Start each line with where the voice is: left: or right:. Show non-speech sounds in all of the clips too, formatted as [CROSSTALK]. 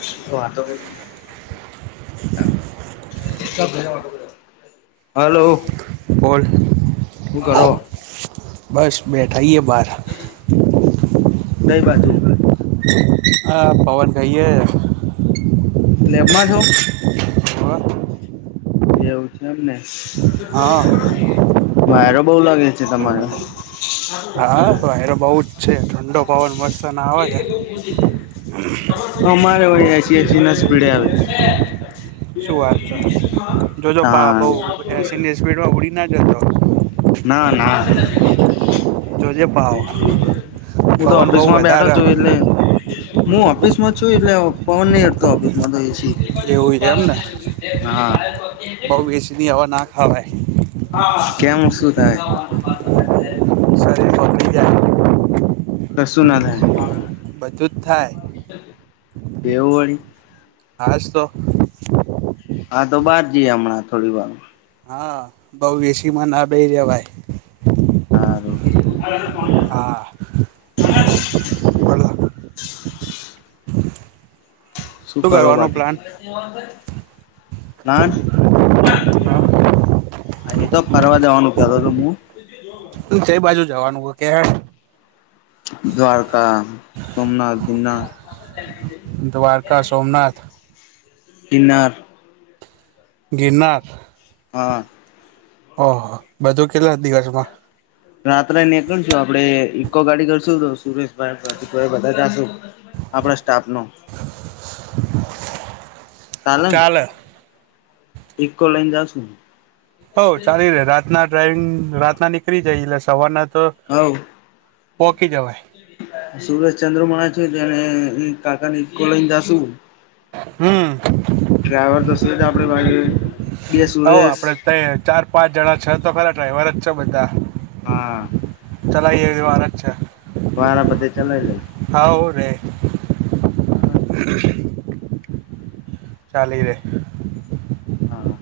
left: હ વા તો હલો
right: બલ
left: શું કરો
right: બસ બેઠાાઈએ બાર
left: કઈ બાજુ
right: હ પવન કહીએ
left: લેબ માં છો
right: હ
left: જેવું છે એમને
right: હા
left: વાયરો બહુ લાગે છે તમારે
right: હા ભયરો બઉ જ છે ઠંડો પવન વરસા ના આવે છે
left: અમર હો છે જીનસ પીઢલ
right: શું વાત જોજ પા
left: હા
right: બઉસી સ્પીડમાં ઉડી ના જતો
left: ના ના
right: જોજે પાવ
left: હું તો
right: પવન બહુ
left: ઓફિસ માં બેઠો
right: વધારે
left: છું એટલે હું ઓફિસ માં છું એટલે પવન નહ હડ તો ઓફિસ માં તોઈ છી
right: એવું છે એમ ને બઉ એસીની હવા ના ખાવાય
left: કેમ શું થાય
right: શરીર બગડી જાય
left: ક સુું ના
right: બધું જ થાય
left: કેવું હોય
right: આજ તો
left: હા તો બહાર જઈએ હમણાં થોડી વાર
right: હા બઉ એસીીમાં ના બે રહ્યા ભાઈ હા
left: હ
right: બોલો
left: શું કરો
right: કરવાનો પ્લાન
left: બાકીથી નાન એ તો પ પરવા લવાનું કાલ તમું
right: છે બાજુ જવાનું હોય કે
left: દ્વારકા સોમનાથ દિન્નાથ
right: દ્વારકા સોમનાથ
left: િનાર
right: ગિનાર
left: હા
right: ઓહ બધું કેટલા દિવસ માં
left: રાત્રે નીકળશું આપડે ઈકો ગાડી કરશું તો સુરેશભાઈ પ્રતિક ભાઈ બધા જશું આપણા સ્ટાફ નો ચલે
right: ચાલે
left: ઇકો લઈન જશું
right: હઉ ચાલી રે રાતના ડ્રાઈવિંગ રાતના નીકળી જાય એટલે સવારના તો
left: હ
right: પોકી જવાય
left: સુરેશ ચંદ્રમાણા છને કાકા લઈનેશું
right: હમ
left: ડ્રાઈવર તો સું જ આપડે ભ
right: હ આપડે ત ચાર પાંચ જણા છ તો ખરા ડ્રાઈવર જ છે બધા
left: હા
right: ચલાઈ એ વાર જ છે
left: વારાપતે ચલા લ ચ
right: હા રે ચાલી રે
left: હા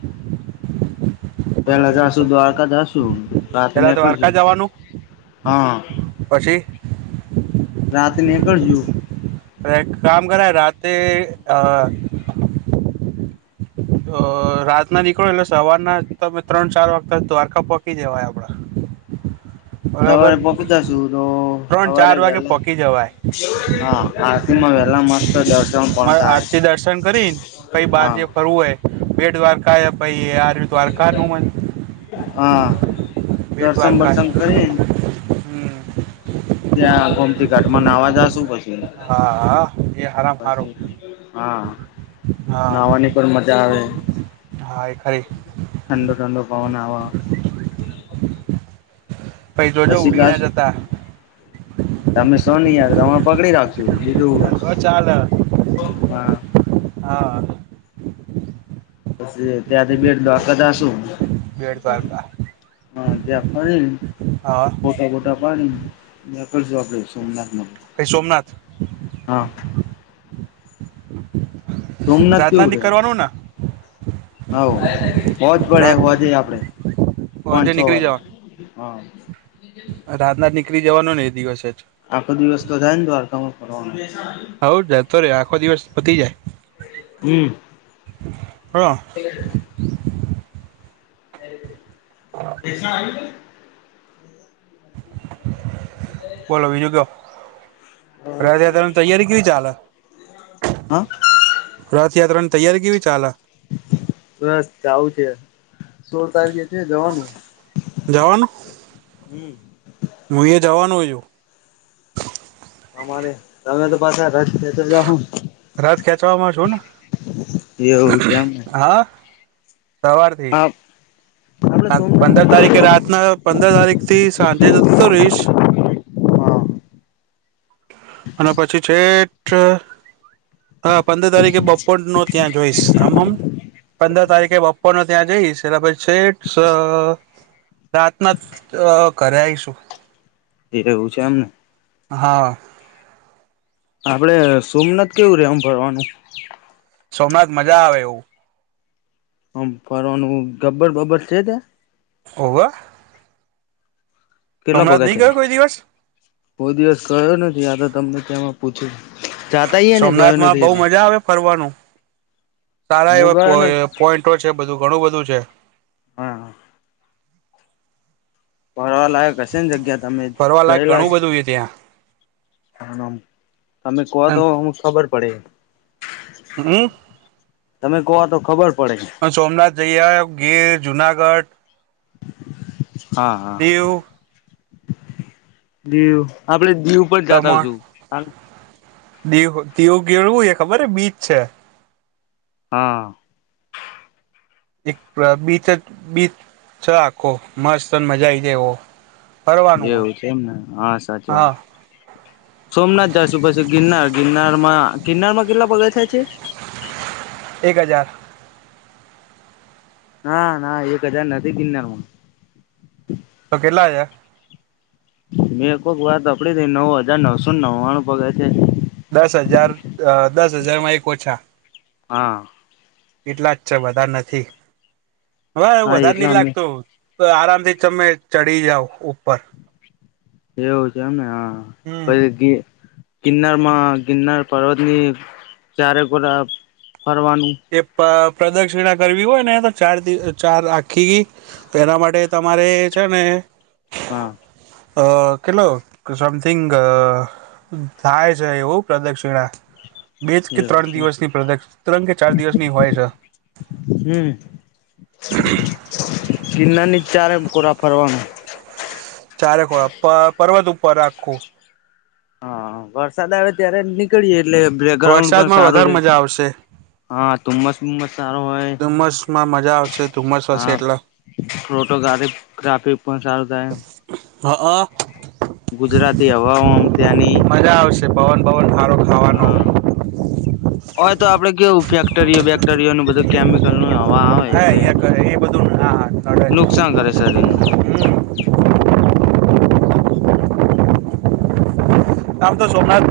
right: બોલો
left: પેલા
right: બીજું તો
left: જશું દ્વારકા જશુ રાત
right: પેલા તો દ્વારકા
left: નીકળશું
right: જવાનું
left: હા
right: પછી
left: રાત નેકળજું
right: કામ કર રાતેે અ રાત ના નીકળો એટલે સવારના તમે ત્રણ ચાર વાગતા દ્વારકા પકી જવાય આપડા
left: હ
right: બરાબર
left: સવારે પકતાશું તો
right: ત્રણ
left: સવારે
right: ચાર વાગે
left: પેલા
right: પોકી જવાય
left: હા હા વે એલા મસ્ત દ
right: આરતી દર્શન કરીને પછી બાર
left: હા
right: જે ફરવું હોય બેટ વાર શ પ એ આર્મી દ્વારકાનુંન
left: હા દર્શન
right: બેટ્વારકાર
left: બર્શન કરીને
right: હ
left: ત્યાં ગોમતી ઘાટમાં અવાજશું પછ
right: હા એ હારામ હારો
left: પછી હા
right: હા
left: નાહવાની પણ મજા આવે
right: હા એક
left: ઠંડો ઠંડો પવન હવા
right: પૈ તો જો ઉડી ના જતા
left: તમે સો નહી ય તમે પકડી રાખ છો બીજું કરશું
right: હ તો
left: હા
right: ચાલ હા
left: પ ત્યાંથી બેડ દ્વાકાતા શું
right: બેટ દ્વારકા
left: હ દખ
right: હા
left: [INAUDIBLE] ગોટા પાણીડે [INAUDIBLE]
right: ભાઈ સોમનાથ
left: હા સોમનાથ
right: રાતના નીકળવાનું ને
left: હ હો જ પડે
right: રાત
left: હો જે આપડે પાચ
right: આજે
left: છો
right: નીકળી
left: વારે
right: જવાનું
left: હા
right: રાતના નીકળી જવાનો ને એ દિવસે જ
left: આખો દિવસ તો થાય ને દ્વારકામાં ફનો
right: હવ જ જાયતો રે આખો દિવસ પતી જાય હ
left: હ ણ આવ્યું
right: બોલો બીજું તો કેવી ચાલે
left: હા
right: રથયાત્રાની તૈયારી કેવી ચાલે
left: બસ આવ આવું છે સોળ તારીખે છે જવાનું
right: જવાનું
left: હમ
right: હું એ જવાનું છું
left: અમારે તમે તો પાછા તો જાઓ
right: રથ ખેંચવાવામાં છું ને
left: ને એવું છે એમને
right: હા સવાર
left: હમ
right: પંદર તારીખે રાતના પંદર તારીખ થી સાંજે જતો તો રીશ
left: હા
right: અને પછી છે અ હા પંદર તારીખે બપોર નો ત્યાં જોઈશ આમ હમ પંદર તારીખે બપોર ન ત્યાં જઈશ એટલે પછી છેક અ રાતના જ કર્યા આવીશું
left: એ રહવું છે આમને
right: હા
left: આપડે સોમનાથ કેવું રે ભણવાનું
right: સોમનાથ મજા આવે એવું
left: હમ ફરવાનું ગબ્બર બબ્બર છે તે
right: ઓવે
left: કેટલા
right: સોમનાથ
left: પગા
right: નહી ગયો
left: થયા
right: કોઈ દિવસ
left: કોઈ દિવસ કયો નથી આ તો તમને ત્યાંમાં પૂછું જાતાય ને ગયો
right: સોમનાથમાં
left: નથી
right: બહુ
left: એટલે
right: મજા આવે ફરવાનું સારા
left: હું
right: એવા
left: ગયો નથી
right: પોઈન્ટો છે બધું ઘણું બધું છે
left: હા ફરવાલાયક હશે ને જગ્યા તમે
right: ફરવા લાયક
left: ગયેલા
right: ઘણું
left: છ
right: બધું છે ત્યાં
left: તમે કહો તો અમુક ખબર પડે
right: હમ
left: તમે કહો તો ખબર પડે
right: હ સોમનાથ જઈએ આવયો ગીર જુનાગઢ
left: હા હા
right: દીવ
left: દીવ આપડે દીવ ઉપ જતા હ
right: દમણ
left: શું
right: દીવ દીવું કેવુ એ ખબર બીચ છે
left: હા
right: એક બીચ જ બીચ આખો મસ્ત અને મજા આવી જાય એવો ફરવાનું હોય
left: એવું છે એમ ને હા સાચી વાત
right: હા
left: સોમનાથ જશું પછી ગિરનાર ગિરનાર માં ગિરનારમાં કેટલા પગા થાય છે
right: એક હજાર
left: ના ના એક હજાર નથી ગીરનારમા
right: તો કેટલા છે
left: મેં એક વાત સાભડી હતી નવ હજાર નવસો નવ્વાણું પગે છે
right: દસ હજાર દસ હજારમાં એક ઓછા-
left: હા
right: એટલા જ છે વધારે નથી હવે
left: હા
right: વધારે
left: એટલા
right: નહ
left: અમે
right: લાગતો આરામ થી તમે ચડી જાવ ઉપર.
left: એવું છે એમને હા
right: હમ
left: પછી ગિરનાર માં ગિરનાર પર્વતની ચારેકોરા ફરવાનું
right: એ પ્રદક્ષિણા કરવી હોય ને તો ચાર દી ચાર આખી એના માટે તમારે છે ને
left: હા.
right: અ કેટલો સમથીગ અ થાય છે એવું પ્રદક્ષિણા બે જ કે
left: એવું
right: ત્રણ
left: છે
right: દિવસની પ્રદક્ષીણા ત્રણ કે ચાર દિવસની હોય છે
left: હમ. ગિરનાર ની ચારે કોરા ફરવાનું
right: ચારે ખોળા પર્વત ઉપર રાખું
left: હા વરસાદ આવે ત્યારે જ નીકળીએ એટલે બેકગ્રાઉન્ડ પણ
right: વરસાદમાં
left: સારું
right: વધારે
left: રે-
right: મજા આવશે
left: હા ધુમ્મસ ધૂમ્મસ સારો હોય.
right: ધુમ્મસમાં મજા આવશે ધુમ્મસ
left: હા
right: હશે એટલે
left: પ્રોટોગાફી ટ્રાફિક પણ સારું થાય
right: હા હ.
left: ગુજરાતી હવાઓ અમ ત્યાંની.
right: મજા આવશે પવન ભવન હારો
left: હા. હોય તો આપડે કેવું ફેક્ટરીઓ બેક્ટેરીઓ નું બધું કેમિકલ નું હવા આવે.
right: હા
left: એટલે
right: અહિયાં એ બધું ના નડે જ
left: નુકસાન કરે શરીર ને
right: હમ આમ તો સોમનાથ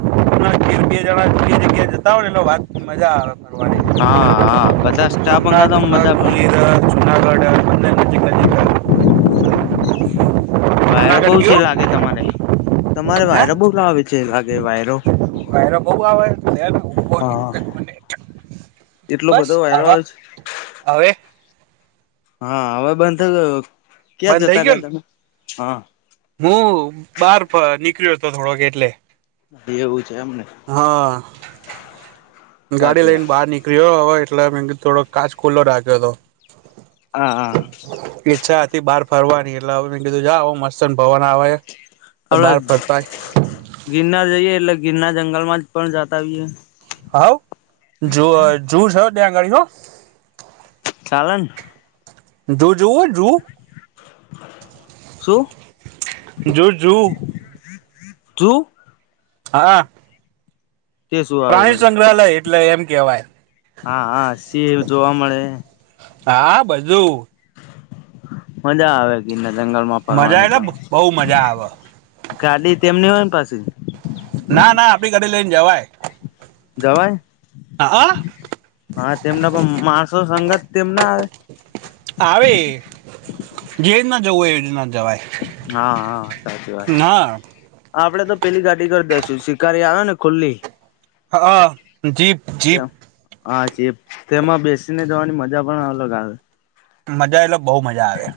right: ઘીર બે જણા જ જગ્યા જતા હો ને એટ વાત મજા આવે ફરવાની
left: હા હા બધા સ્ટાપ
right: સોમનાથ
left: કરતોમ મજા પણ
right: ગીર જુનાગઢ અને
left: [INAUDIBLE] વાયરો બહુ
right: જુનાગઢ
left: છે,
right: ગયો
left: લાગે તમારે તમારે
right: હે
left: વાયરો બહુ લાવે છે. લાગે વાયરો
right: વાયરો બહ આવે લે ઉપોર એક
left: હા
right: જ મિનિટ
left: એટલો
right: બસ
left: બધો વાયરો
right: આવા
left: આવે છે
right: હવે.
left: હા હવે બંધ થઈ ગયો. ક્યાં
right: બંધ થઇ
left: જતા
right: ગયો
left: રહ્યા
right: ને
left: તમે હા
right: હું બાર નીકળ્યો હતો થોડો ક એટલે
left: એવું છે એમને
right: હા ગાડી
left: સાચી વાત
right: લઈને બહાર નીકળીયો હવે એટલે મે થોડો કાચ ખુલ્લો રાખ્યો હતો
left: હ હા.
right: ઈચ્છા હતી બહાર ફરવાની એટલે હ કીધું જા મસ્ત ને ભવન આવે છે તો બહાર
left: આપડે
right: ફરતા -
left: ગિરનાર જઈએ એટલે ગિરનાર જંગલમાં જ પણ જતા આવીએ-
right: હવ જો જો છે, ત્યાં ગાડીઓ-
left: ચાલ ને.
right: જુ જોઓ જો-
left: શું
right: જોજુ.
left: તું? [UNINTELLIGIBLE]
right: હા.
left: તે શું આવે
right: પ્રાણી
left: વળી
right: સંગ્રહાલય એટલે એમ કેહેવાય
left: હા હા સીહ એવું જોવા મળે
right: હા બધું
left: મજા આવે ગીર ના જંગલ માં
right: મજા
left: ફરવાની તો
right: એટલે બહુ મજા આવે
left: ગાડી તેમની હોય ને પાછી?
right: ના ના આપણી ગાડી લઈને જવાય
left: જવાઈ.
right: હા.
left: હા તેમના પણ માણસો સંગત તેમના આવે
right: આવે જે રીના જવું હોય એવી રીના જવાય
left: હા હા સાચી વાત છે.
right: ના
left: આપડે તો પેલી ગાડી કરી દેસું. શિકારી આવે ને ખુલ્લી.
right: હા જીપ. જીપ
left: હાચી. તેમાં બેસીને જવાની મજા પણ અલગ આવે.
right: મજા એટલે બહુ મજા આવે.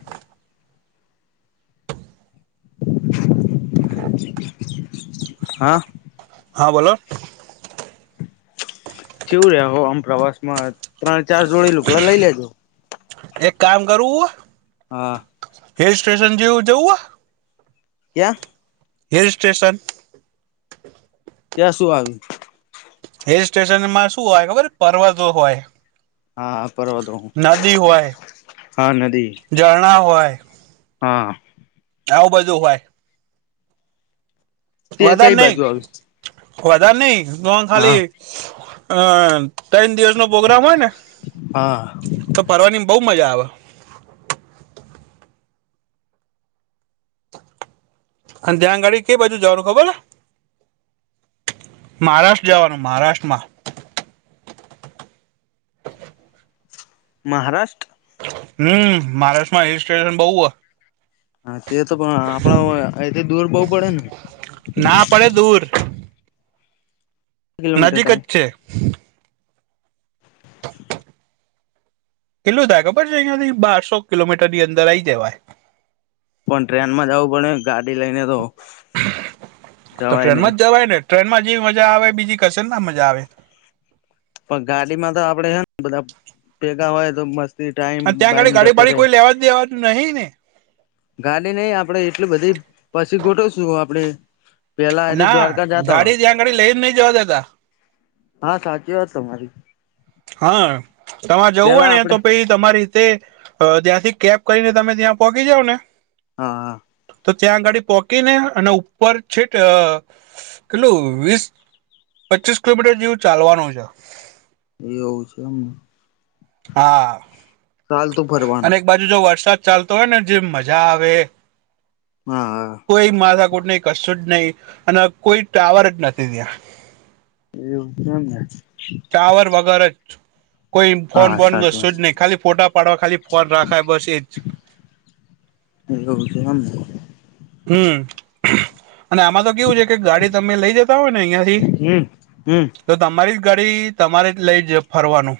left: હા.
right: હા બોલો.
left: જેવું રહે હો આમ પ્રવાસ માં ત્રણ ચાર જોડે લુકડા લઈ લેજો.
right: એક કામ કરું.
left: હા.
right: હિલ સ્ટેશન જેવું જવું હો.
left: ક્યા?
right: Hill station.
left: ત્યાં શું આવ્યું?
right: હિલ સ્ટેશનમાં શું હોય ખબર પરવાજો હોય.
left: હા પર્વતો
right: નદી હોય
left: હા નદી
right: ઝરણા હોય.
left: હા.
right: આવું બધું હોય.
left: તે
right: વધારે
left: કઈ
right: નહી
left: બાજુ આવ્યું
right: વધારે નહી નન
left: હા
right: ખાલી. હ તન દિવસ નો પ્રગ્રામ હોય ને.
left: હા
right: તો ફરવાની બહુ મજા આવે. અને ત્યાં આગાડી કેઈ બાજુ જવાનું ખબર. મહારાષ્ટ્ર જવાનું મહારાષ્ટ્રમાં.
left: મહારાષ્ટ્ર.
right: હમ મહારાષ્ટ્રમાં હિલ સ્ટેશન બઉુ હો.
left: હા તે તો પણ આપણા એ દૂર બહવુ પડે ને.
right: ના પડે દૂર.
left: કિલોમીટર
right: નજીક
left: થાય
right: જ છે. એટલું થાય ખબર છે અહિયાયાથી બારસો કિલોમીટરની અંદર આ આવી જવાય.
left: પણ ટ્રેન માં જવું પડે. ગાડી લઈને તો?
right: તો
left: જવાય નહી
right: ટ્રેનમાં જ જવાય ને ટ્રેન માં જે મજા આવે બીજી કશે ના મજા આવે.
left: પણ ગાડી માં તો આપડે હે ને બધા ભેગા હોય તો મસ્ત.
right: અને ત્યાં ગાડી ગાડી વાાડી કોઈ લેવા દેવા નહી ને.
left: ગાડી નહ આપડે એટલ બધી પછી ગોઠવશું આપડે. પેલા એલું
right: ના
left: દ્વારકા જતા હો
right: ગાડી ત્યાં આ ગાડી લઈને નઈ જવા દેતા.
left: હા, સાચી વાત તમારી.
right: હા, તમારે જવું હોય
left: પેલા
right: ને
left: આપડે
right: તો પછી. તમારી રીતે ત્યાંથી કેબ કરીને તમે ત્યાં પહોચી જાવ ને.
left: હા હા.
right: તો ત્યાં ગાડી પોહકીને અને ઉપર છેટ કેટલું વીસ પચીસ કિલોમીટર જેવું ચાલવાનું છે.
left: એવું છે એમને.
right: હા.
left: ચાલ તો ફરવાનું
right: અને એક બાજુ જો વરસાદ ચાલતો હોય ને જે મજા આવે
left: હા હા
right: કોઈ માથાકુટ નહી કશું જ નહીિ અને કોઈ ટાવર જ નથી ત્યાં
left: એવું કેમને
right: પાવર વગર જ. કોઈ ફોન
left: હા
right: બંધ
left: સાચી
right: કરશો
left: વાત
right: જ નહી ખાલી ફોટા પાડવા ખાલી ફોન રાખાય બસ એ જ.
left: એવુ છે, એમ ને.
right: હમ્મ. અને આમાં તો કેવું છે, કે ગાડી તમે લઈ જતા હોય ને અહિયાયા થી
left: હમ હમ
right: તો તમારી જ ગાડી તમારે જ લઈ જ ફરવાનું.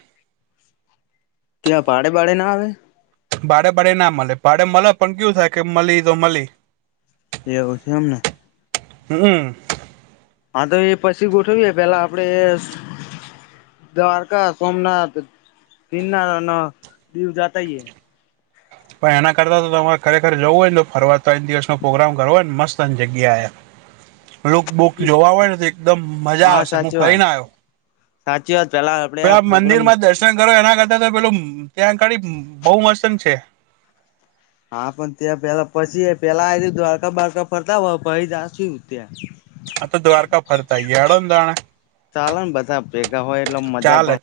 left: ત્યાં ભાડે બાડે ના આવે?
right: ભાડે બાડે ના મળે ભાડે મળે પણ કેવું થાય કે મળી તો મળી
left: એવું છે એમને
right: હમ્મ
left: હા, તો એ પછી ગોઠવીએ પેલા આપડે દ્વારકા સોમનાથ ગિરનાર અને દીવ જતા આયે
right: પણ એના કરતાં તો તમારે ખરેખર જવું હોય ને ફરવા ત્રણ દિવસનો પોગ્રામ કરવો હો ને મસ્તની જગ્યા હે,
left: [INAUDIBLE]
right: લુક બુક જોવા હોયે ને તો એકદમ મજા
left: હા
right: આવશે હું
left: સાચી વાત
right: ફરીને આવ્યો.
left: સાચી વાત પેલા આપણે પોગ્રા
right: મંદિર માં દર્શન કરો એના કરતા તો પેલું ત્યાં કડી બહુ મસ્ત છે,
left: હા, પણ ત્યાં પેલા પછી પેલા આયથી દ્વારકા બાવારકા ફરતા આઓ પછી જાસુજ ત્યાં
right: આ તો દ્વારકા ફરતા ગયા હેડો ને તાણે
left: ચાલેને બધા ભેગા હોય એટલે મજા પણ
right: ચાલે